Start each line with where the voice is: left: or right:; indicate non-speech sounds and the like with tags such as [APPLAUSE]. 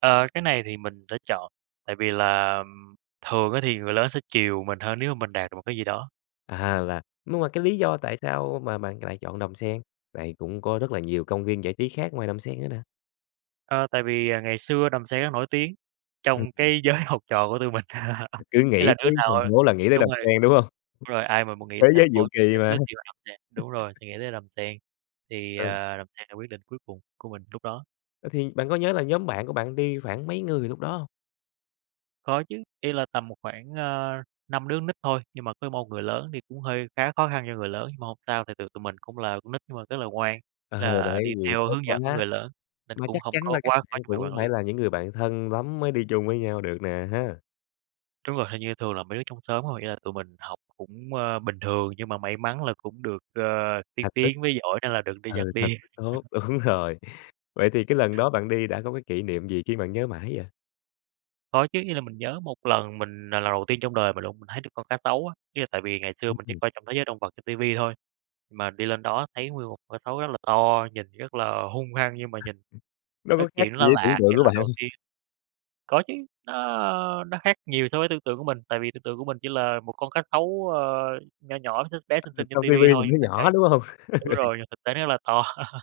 right: Ờ, cái này thì mình đã chọn, tại vì là, ừm, thường á thì người lớn sẽ chiều mình hơn nếu mà mình đạt được một cái gì đó.
left: À, là nhưng mà cái lý do tại sao mà bạn c lại chọn Đầm Sen? Tại cũng có rất là nhiều công viên giải trí khác ngoài Đầm Sen nữa nè.
right: Ờ, tại vì, à, ngày xưa Đầm Sen rất nổi tiếng
left: Ừm,
right: trong
left: ừm.
right: cái giới học trò của tụi mình.
left: Ừm,
right: [LAUGHS]
left: cứ
right: Ý
left: nghĩ
right: là đứa
left: tới
right: nào
left: thành phố là nghĩ tới
right: đúng
left: Đầm
right: rồi,
left: Sen, đúng hông?
right: đúng rồi, ai mà muốn nghĩ
left: Thế
right: thành
left: giới diệu
right: phố
left: kỳ
right: đến
left: mà.
right: Suối Tiên và Đầm Sen, đúng rồi,
left: [LAUGHS]
right: thì nghĩ tới Đầm Sen, thì,
left: Ừ.
right: à, Đầm Sen là quyết định cuối cùng của mình lúc đó.
left: Ờ, thì bạn có nhớ là nhóm bạn của bạn đi khoảng mấy người lúc đó hông?
right: Có chứ, ý là tầm một khoảng, à, 5 đứa con nít thôi, nhưng mà có 1 người lớn, thì cũng hơi khá khó khăn cho người lớn, nhưng mà hông sao, tại vì tụi mình cũng là con nít mà rất là ngoan,
left: Ờ,
right: là
left: đấy,
right: đi
left: nhiều
right: theo
left: cốt
right: hướng
left: quá.
right: dẫn của người lớn, nên
left: Mà
right: cũng
left: chắc
right: hông
left: chắn là
right: có
left: các
right: quá khó
left: bạn
right: cho người
left: cũng
right: quản lý.
left: phải là những người bạn thân lắm mới đi chung với nhau được nè ha?
right: Đúng rồi, hình như thường là mấy đứa trong xóm thôi, nghĩa là tụi mình học cũng, ờ, bình thường nhưng mà may mắn là cũng được, ờ, tiên
left: Thành tích.
right: tiến với giỏi nên là được đi dắt
left: Ừ, thành
right: đi.
left: tích tốt,
right: [LAUGHS]
left: đúng rồi. Vậy thì cái lần đó bạn đi đã có cái kỷ niệm gì khiến bạn nhớ mãi vậy?
right: Có chứ, như là mình nhớ một lần mình là lần đầu tiên trong đời mình luôn. Mình thấy được con cá sấu á, ý là tại vì ngày xưa
left: Ừm,
right: mình chỉ
left: ừm.
right: coi trong thế giới động vật trên ti vi thôi, mà đi lên đó thấy nguyên một con cá xấu rất là to, nhìn rất là hung hăng, nhưng mà nhìn,
left: Nó
right: ơ,
left: có khác
right: chuyện
left: gì
right: nó
left: với tưởng
right: lạ
left: tượng
right: cái
left: của
right: lần
left: bạn
right: đầu
left: hông?
right: tiên. Có chứ, nó nó khác nhiều so với tưởng tượng của mình, tại vì tưởng tượng của mình chỉ là một con cá sấu, ờ, nho nhỏ, x bé xinh xinh trên
left: Trong
right: ti
left: ti
right: vi
left: vi nhìn
right: thôi,
left: nó
right: thành
left: nhỏ,
right: ra
left: đúng hông?
right: đúng
left: [LAUGHS] Ừ.
right: rồi, nhưng thực tế nó rất là to. [LAUGHS]